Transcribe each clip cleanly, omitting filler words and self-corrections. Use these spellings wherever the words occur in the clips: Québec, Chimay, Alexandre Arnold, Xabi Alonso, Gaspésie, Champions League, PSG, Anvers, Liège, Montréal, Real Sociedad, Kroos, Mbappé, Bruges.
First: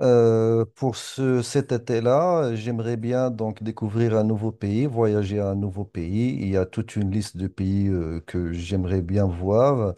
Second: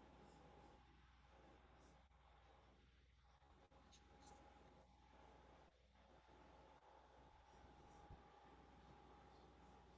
Pour cet été-là, j'aimerais bien donc découvrir un nouveau pays, voyager à un nouveau pays. Il y a toute une liste de pays que j'aimerais bien voir.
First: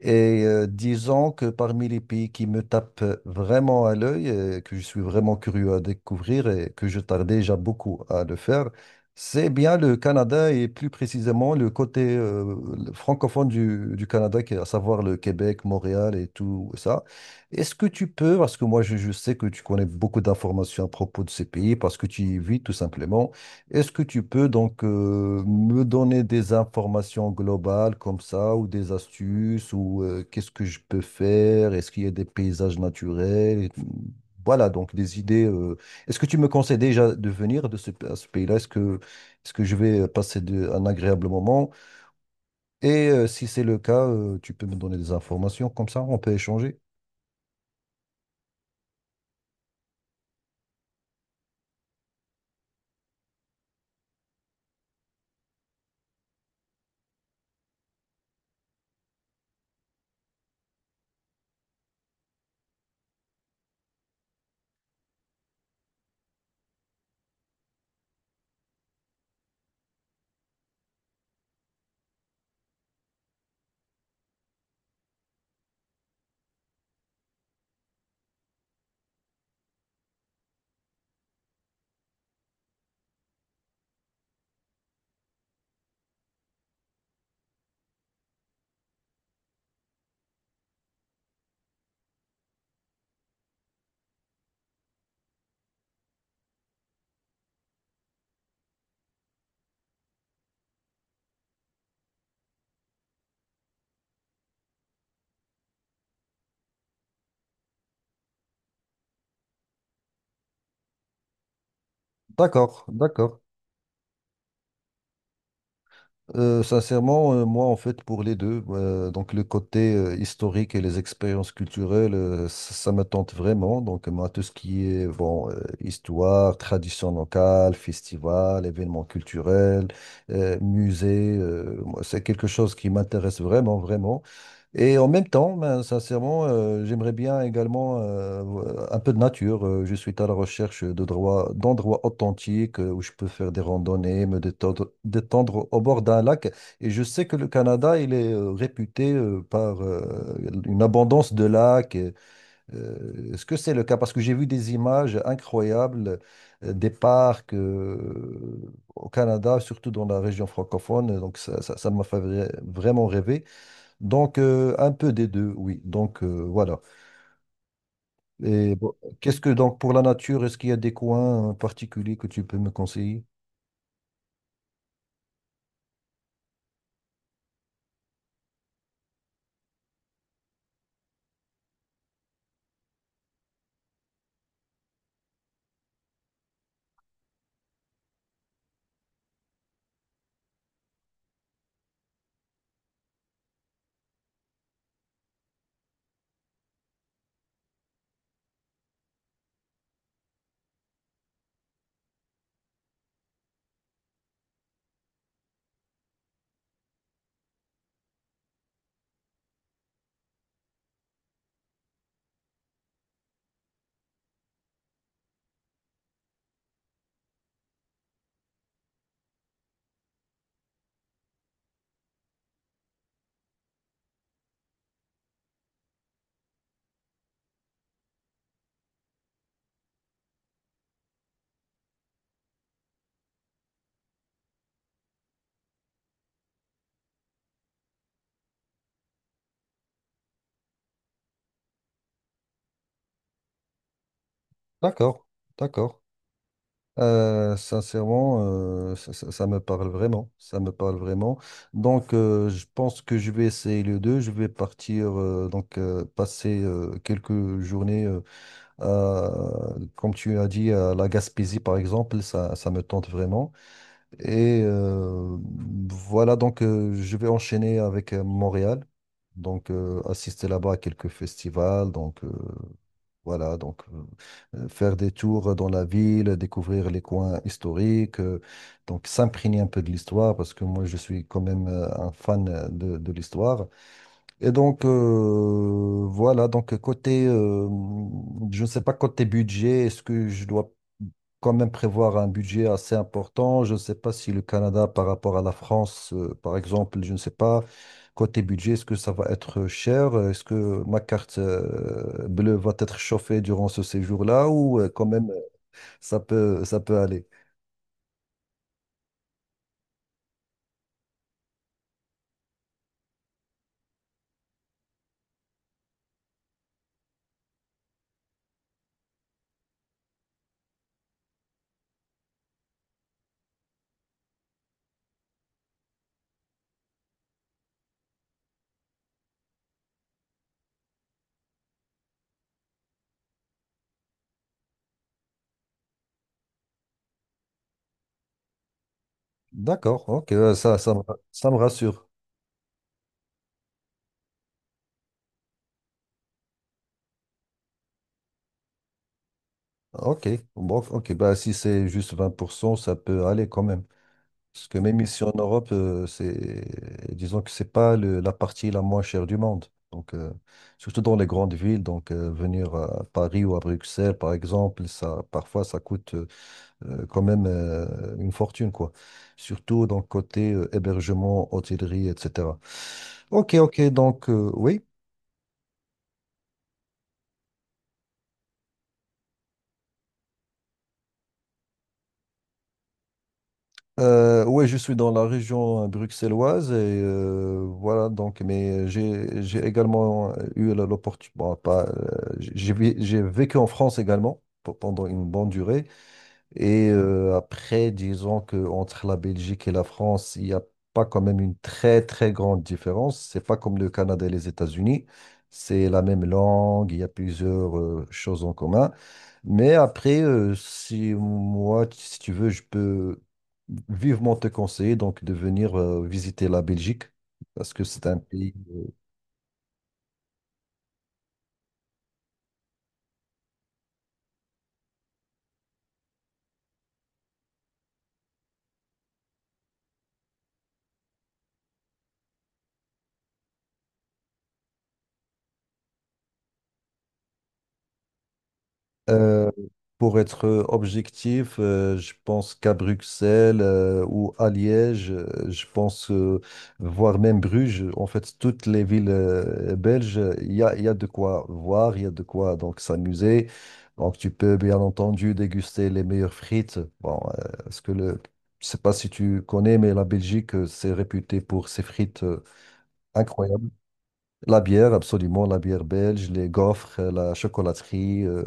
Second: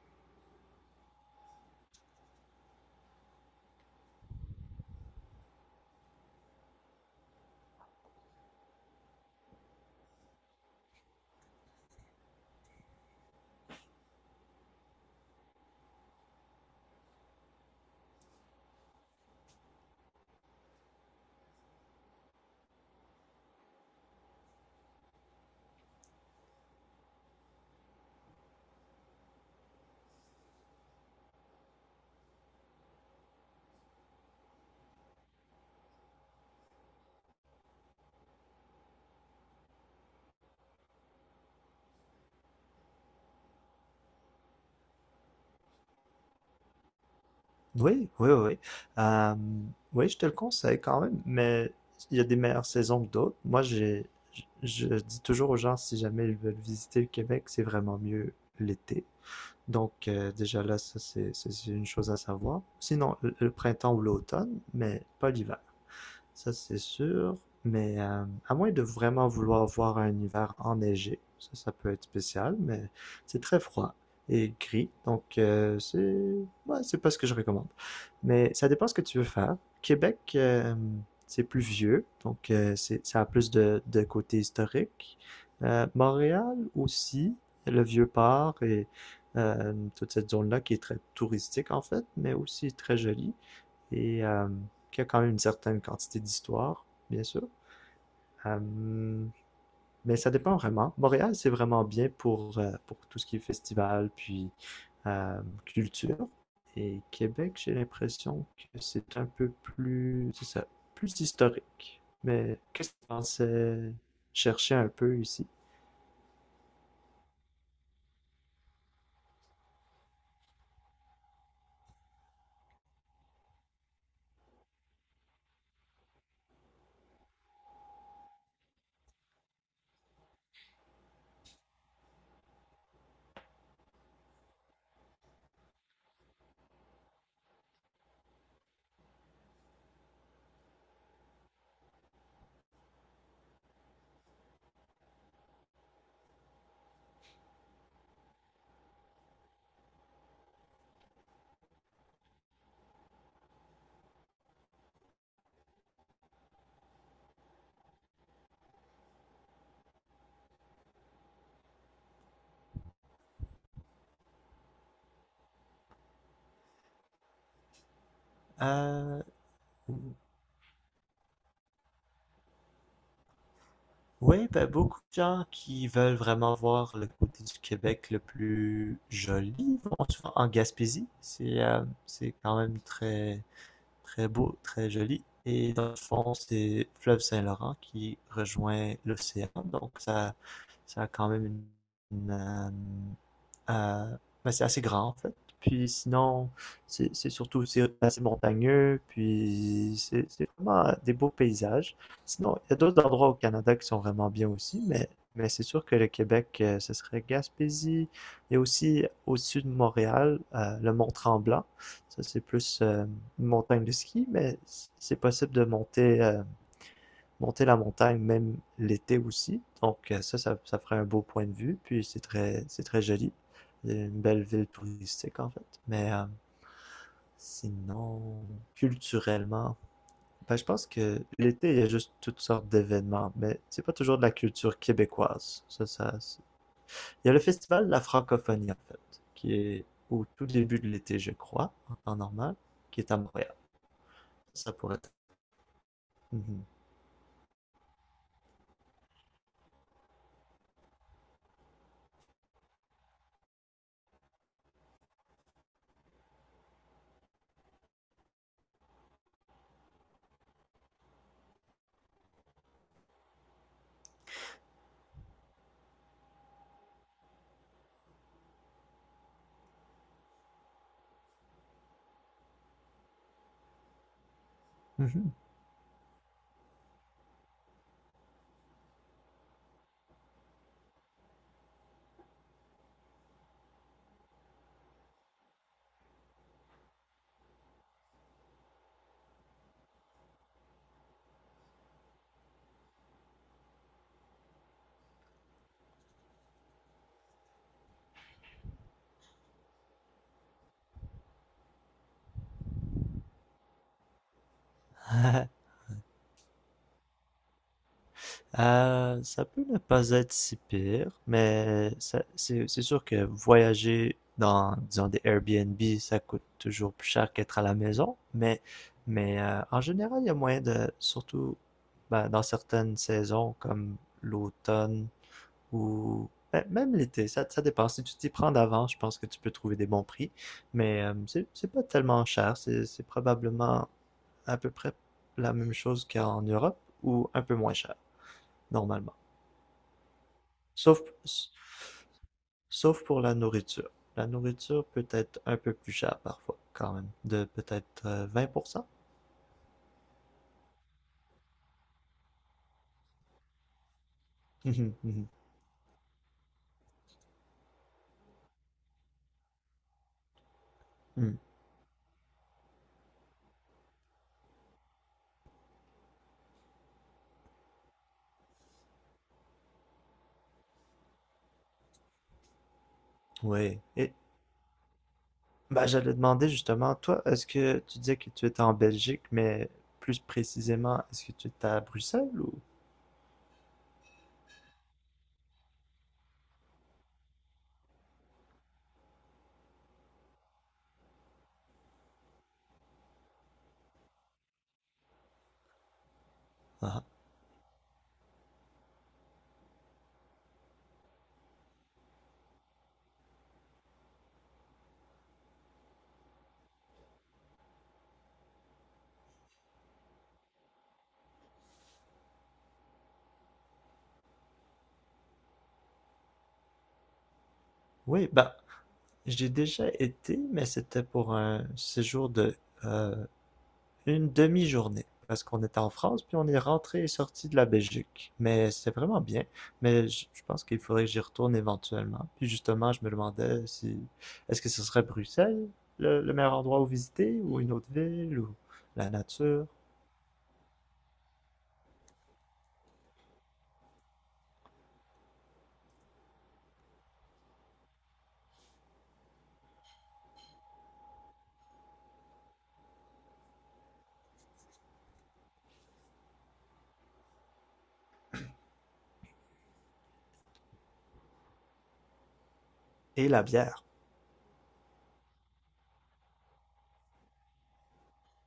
Et disons que parmi les pays qui me tapent vraiment à l'œil, que je suis vraiment curieux à découvrir et que je tarde déjà beaucoup à le faire, c'est bien le Canada et plus précisément le côté le francophone du Canada, qui est à savoir le Québec, Montréal et tout ça. Est-ce que tu peux, parce que moi je sais que tu connais beaucoup d'informations à propos de ces pays, parce que tu y vis tout simplement, est-ce que tu peux donc me donner des informations globales comme ça, ou des astuces, ou qu'est-ce que je peux faire? Est-ce qu'il y a des paysages naturels? Et voilà, donc des idées. Est-ce que tu me conseilles déjà de venir à ce pays-là? Est-ce que je vais passer un agréable moment? Et si c'est le cas, tu peux me donner des informations comme ça, on peut échanger. Oui, oui, oui. Euh, oui, je te le conseille quand même, mais il y a des meilleures saisons que d'autres. Je, je dis toujours aux gens, si jamais ils veulent visiter le Québec, c'est vraiment mieux l'été. Donc, déjà là, ça, c'est une chose à savoir. Sinon, le printemps ou l'automne, mais pas l'hiver, ça c'est sûr. Mais à moins de vraiment vouloir voir un hiver enneigé, ça peut être spécial, mais c'est très froid et gris, donc c'est ouais, c'est pas ce que je recommande. Mais ça dépend ce que tu veux faire. Québec, c'est plus vieux, donc c'est ça a plus de côté historique. Montréal aussi, le Vieux-Port et toute cette zone-là qui est très touristique en fait, mais aussi très jolie et qui a quand même une certaine quantité d'histoire, bien sûr. Euh, mais ça dépend vraiment. Montréal, c'est vraiment bien pour tout ce qui est festival, puis culture. Et Québec, j'ai l'impression que c'est un peu plus, c'est ça, plus historique. Mais D'accord, qu'est-ce que tu d'accord. pensais chercher un peu ici? Sincèrement, moi, en fait, pour les deux, donc le côté historique et les expériences culturelles, ça, ça me tente vraiment. Donc, moi, tout ce qui est bon, histoire, tradition locale, festival, événements culturels, musées, moi, c'est quelque chose qui m'intéresse vraiment, vraiment. Et en même temps, ben, sincèrement, j'aimerais bien également un peu de nature. Je suis à la recherche d'endroits authentiques où je peux faire des randonnées, me détendre, détendre au bord d'un lac. Et je sais que le Canada, il est réputé par une abondance de lacs. Et, est-ce que c'est le cas? Parce que j'ai vu des images incroyables des parcs au Canada, surtout dans la région francophone. Donc ça m'a fait vraiment rêver. Donc, un peu des deux, oui. Donc, voilà. Et bon, Euh, qu'est-ce que, donc, pour la nature, est-ce qu'il y a des coins particuliers que tu peux me conseiller? Oui, ben, beaucoup de gens qui veulent vraiment voir le côté du Québec le plus joli vont souvent en Gaspésie. C'est quand même très beau, très joli. Et dans le fond, c'est le fleuve Saint-Laurent qui rejoint l'océan. Donc, ça a quand même une. Une, euh, ben, c'est assez grand, en fait. Puis sinon, c'est assez montagneux. Puis c'est vraiment des beaux paysages. Sinon, il y a d'autres endroits au Canada qui sont vraiment bien aussi. Mais c'est sûr que le Québec, ce serait Gaspésie. Il y a aussi au sud de Montréal, le Mont-Tremblant, ça, c'est plus une montagne de ski, mais c'est possible de monter la montagne même l'été aussi. Donc ça ferait un beau point de vue. Puis c'est très joli. C'est une belle ville touristique en fait. Mais sinon, culturellement, ben, je pense que l'été, il y a juste toutes sortes d'événements, mais c'est pas toujours de la culture québécoise. Il y a le festival de la francophonie en fait, qui est au tout début de l'été, je crois, en temps normal, qui est à Montréal. Ça pourrait... D'accord, d'accord. Mhm. Sincèrement, ça me parle vraiment. Ça me parle vraiment. Donc, je pense que je vais essayer les deux. Je vais partir, donc, passer quelques journées, comme tu as dit, à la Gaspésie, par exemple. Ça me tente vraiment. Et voilà, donc je vais enchaîner avec Montréal. Donc assister là-bas à quelques festivals. Donc voilà, donc faire des Mhm. tours dans la ville, découvrir les coins historiques, donc s'imprégner un peu de l'histoire parce que moi je suis quand même un fan de l'histoire. Et donc voilà, donc je ne sais pas côté budget, est-ce que je dois quand même prévoir un budget assez important. Je ne sais pas si le Canada par rapport à la France, par exemple, je ne sais pas, côté budget, est-ce que ça va être cher? Est-ce que ma carte bleue va être chauffée durant ce séjour-là ou quand même ça peut aller? Ça peut ne pas être si pire, mais c'est sûr que voyager dans, disons, des Airbnb, ça coûte toujours plus cher qu'être à la maison. Mais en général, il y a moyen de, surtout ben, dans certaines saisons comme l'automne, ou ben, même l'été, ça dépend. Si tu t'y prends d'avance, je pense que tu peux trouver des bons prix. Mais c'est pas tellement cher. C'est probablement à peu près la même chose qu'en Europe ou un peu moins cher, normalement. D'accord, ok, Sauf, ça me rassure. sauf pour la nourriture. La nourriture peut être un peu plus chère parfois, quand même, de peut-être 20%. Ok, bon, ok, bah, si c'est juste 20%, ça peut aller quand même. Parce que Mhm, même ici mhm, en Europe, c'est, disons que c'est pas la partie la moins chère du monde. Donc, surtout dans les mhm. grandes villes, donc venir à Paris ou à Bruxelles, par exemple, ça, parfois ça coûte quand même une fortune, quoi. Surtout dans le côté hébergement, hôtellerie, etc. Ok, Oui. ok, Et donc oui. bah, j'allais demander justement, toi, est-ce que tu disais que tu étais en Belgique, mais plus précisément, est-ce que tu étais à Bruxelles ou... Ouais, je suis dans la région bruxelloise et voilà donc. Mais j'ai également eu l'opportunité. Bon, pas. J'ai j'ai vécu en France également pendant une bonne durée. Et Ah, après, disons que entre la Belgique et la France, il n'y a pas quand même une très très grande différence. C'est pas comme le Canada et les États-Unis. C'est la même langue, il y a plusieurs choses en commun. Mais après, si tu veux, je peux vivement te conseiller donc de venir visiter la Belgique parce que c'est un oui, pays. bah, j'ai déjà été, mais c'était pour un séjour de euh, une demi-journée, parce qu'on était en France, puis on est rentré et sorti de la Belgique. Mais c'était vraiment bien, je pense qu'il faudrait que j'y retourne éventuellement. Puis justement, je me demandais si, est-ce que ce serait Bruxelles le meilleur endroit où visiter, ou une autre ville, ou la Euh, nature pour être objectif, je pense qu'à Bruxelles ou à Liège, je pense, voire même Bruges, en fait, toutes les villes belges, il y a de quoi voir, il y a de quoi donc s'amuser. Donc, tu peux bien entendu déguster les meilleures frites. Bon, Je sais pas si tu connais, mais la Belgique, c'est réputé pour ses frites et la incroyables. bière. La bière, absolument, la bière belge, les gaufres, la chocolaterie. euh,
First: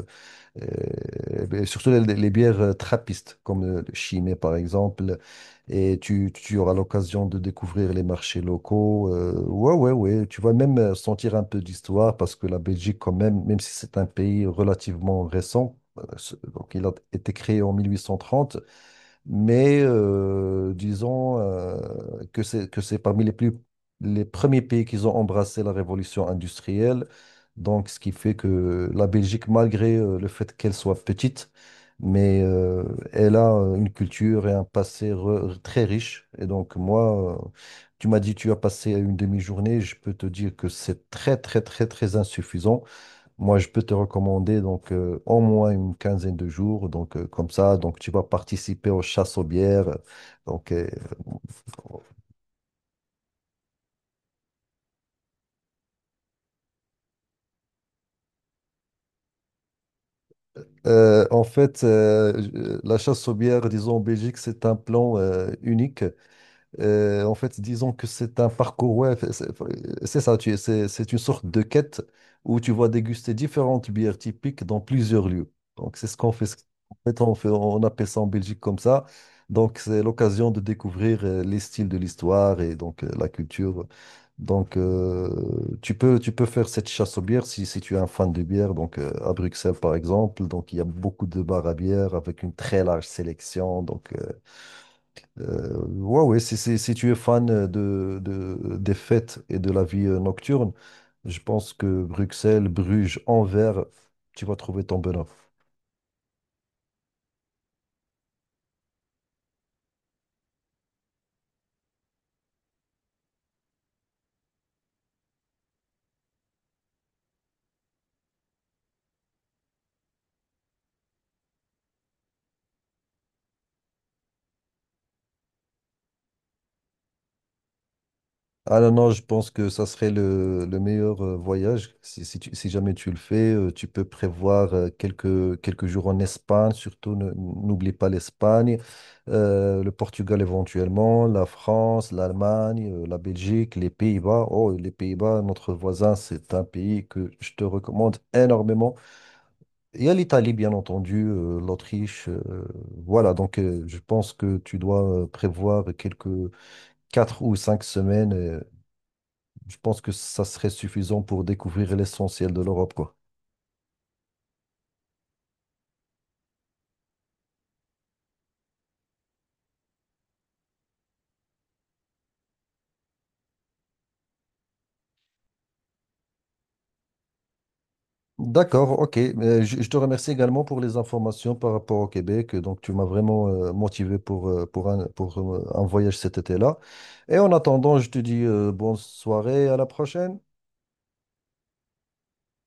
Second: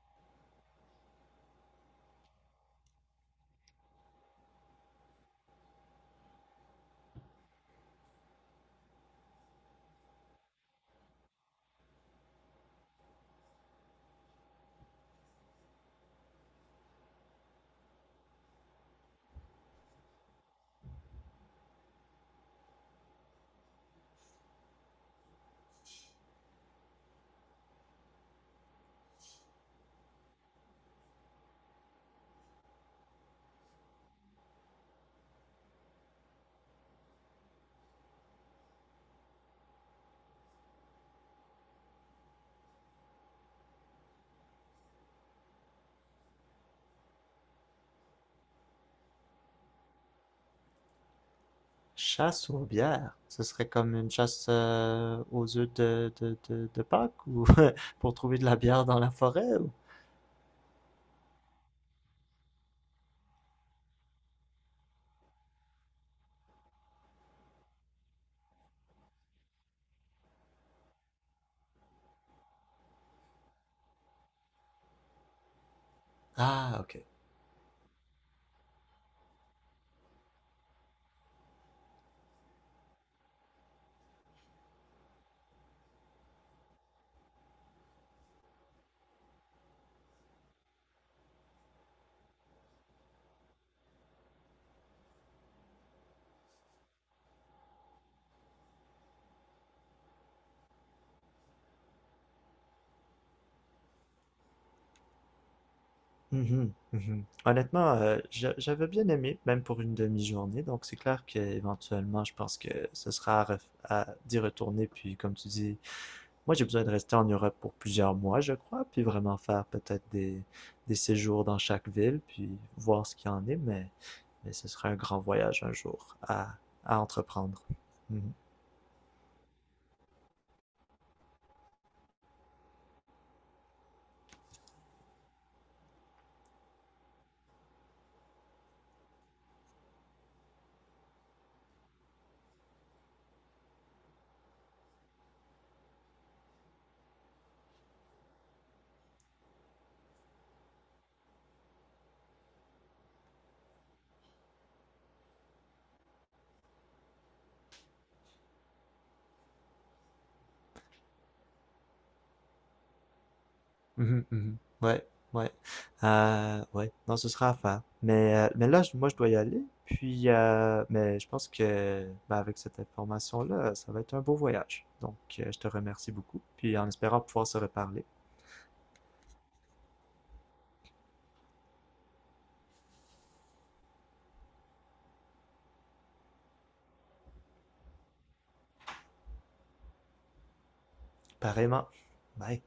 euh, Ben, surtout les bières trappistes, comme le Chimay par exemple. Et tu auras l'occasion de découvrir les marchés locaux. Ouais, ouais, ouais. Tu vas même sentir un peu d'histoire parce que la Belgique, quand même, même si c'est un pays relativement récent, donc il a été créé en 1830, mais disons que c'est parmi les premiers pays qui ont embrassé la révolution industrielle. Donc, ce qui fait que la Belgique, malgré le fait qu'elle soit petite, mais elle a une culture et un passé très riche. Et donc, moi, tu m'as dit tu as passé une demi-journée. Je peux te dire que c'est très, très, très, très insuffisant. Moi, je peux te recommander donc au moins une quinzaine de jours, donc comme ça, donc tu vas participer aux chasses aux bières. Donc, Chasse aux bières, ce serait comme une chasse aux œufs de Pâques ou pour trouver de la bière dans la forêt ou... en fait, la chasse aux bières, disons en Belgique, c'est un plan unique. En fait, disons que c'est un parcours, ouais, c'est ça, c'est une sorte de quête où tu vas déguster différentes bières typiques dans plusieurs lieux. Donc, c'est ce qu'on fait. Ah, En ok. fait, on appelle ça en Belgique comme ça. Donc, c'est l'occasion de découvrir les styles de l'histoire et donc la culture. Donc, tu peux faire cette chasse aux bières si tu es un fan de bière. Donc, à Bruxelles, par exemple, donc il y a beaucoup de bars à bière avec une très large sélection. Donc, ouais, ouais, si tu es fan des fêtes et de la vie nocturne, je pense que Bruxelles, Bruges, Anvers, tu vas trouver ton bonheur. Mhm, mhm. Honnêtement, j'avais bien aimé, même pour une demi-journée, donc c'est clair qu'éventuellement, je pense que ce sera à d'y retourner, puis comme tu dis, moi j'ai besoin de rester en Europe pour plusieurs mois, je crois, puis vraiment faire peut-être des séjours dans chaque ville, puis voir ce qu'il y en est, mais ce serait un grand voyage un à entreprendre. Mhm. Ah non, non, je pense que ça serait le meilleur voyage. Si jamais tu le fais, tu peux prévoir quelques jours en Espagne, surtout n'oublie pas l'Espagne, le Portugal éventuellement, la France, l'Allemagne, la Belgique, les Pays-Bas. Oh, les Pays-Bas, notre voisin, c'est un pays que je te recommande énormément. Il y a l'Italie, bien entendu, l'Autriche. Voilà, donc je pense que tu dois prévoir quelques 4 ou 5 semaines. Je pense que ça serait suffisant pour découvrir l'essentiel de l'Europe, quoi. Mhm, mhm. Ouais, ouais. Ouais, non, ce sera à faire. Mais là, moi, je dois y aller. Mais je pense que ben, avec cette information-là, ça va être un beau voyage. Donc, je te remercie beaucoup. Puis, en espérant pouvoir se reparler. D'accord, ok. Je te remercie également pour les informations par rapport au Québec. Donc, tu m'as vraiment motivé pour un voyage cet été-là. Et en attendant, je te dis bonne soirée, à la prochaine. Pareillement. Bye.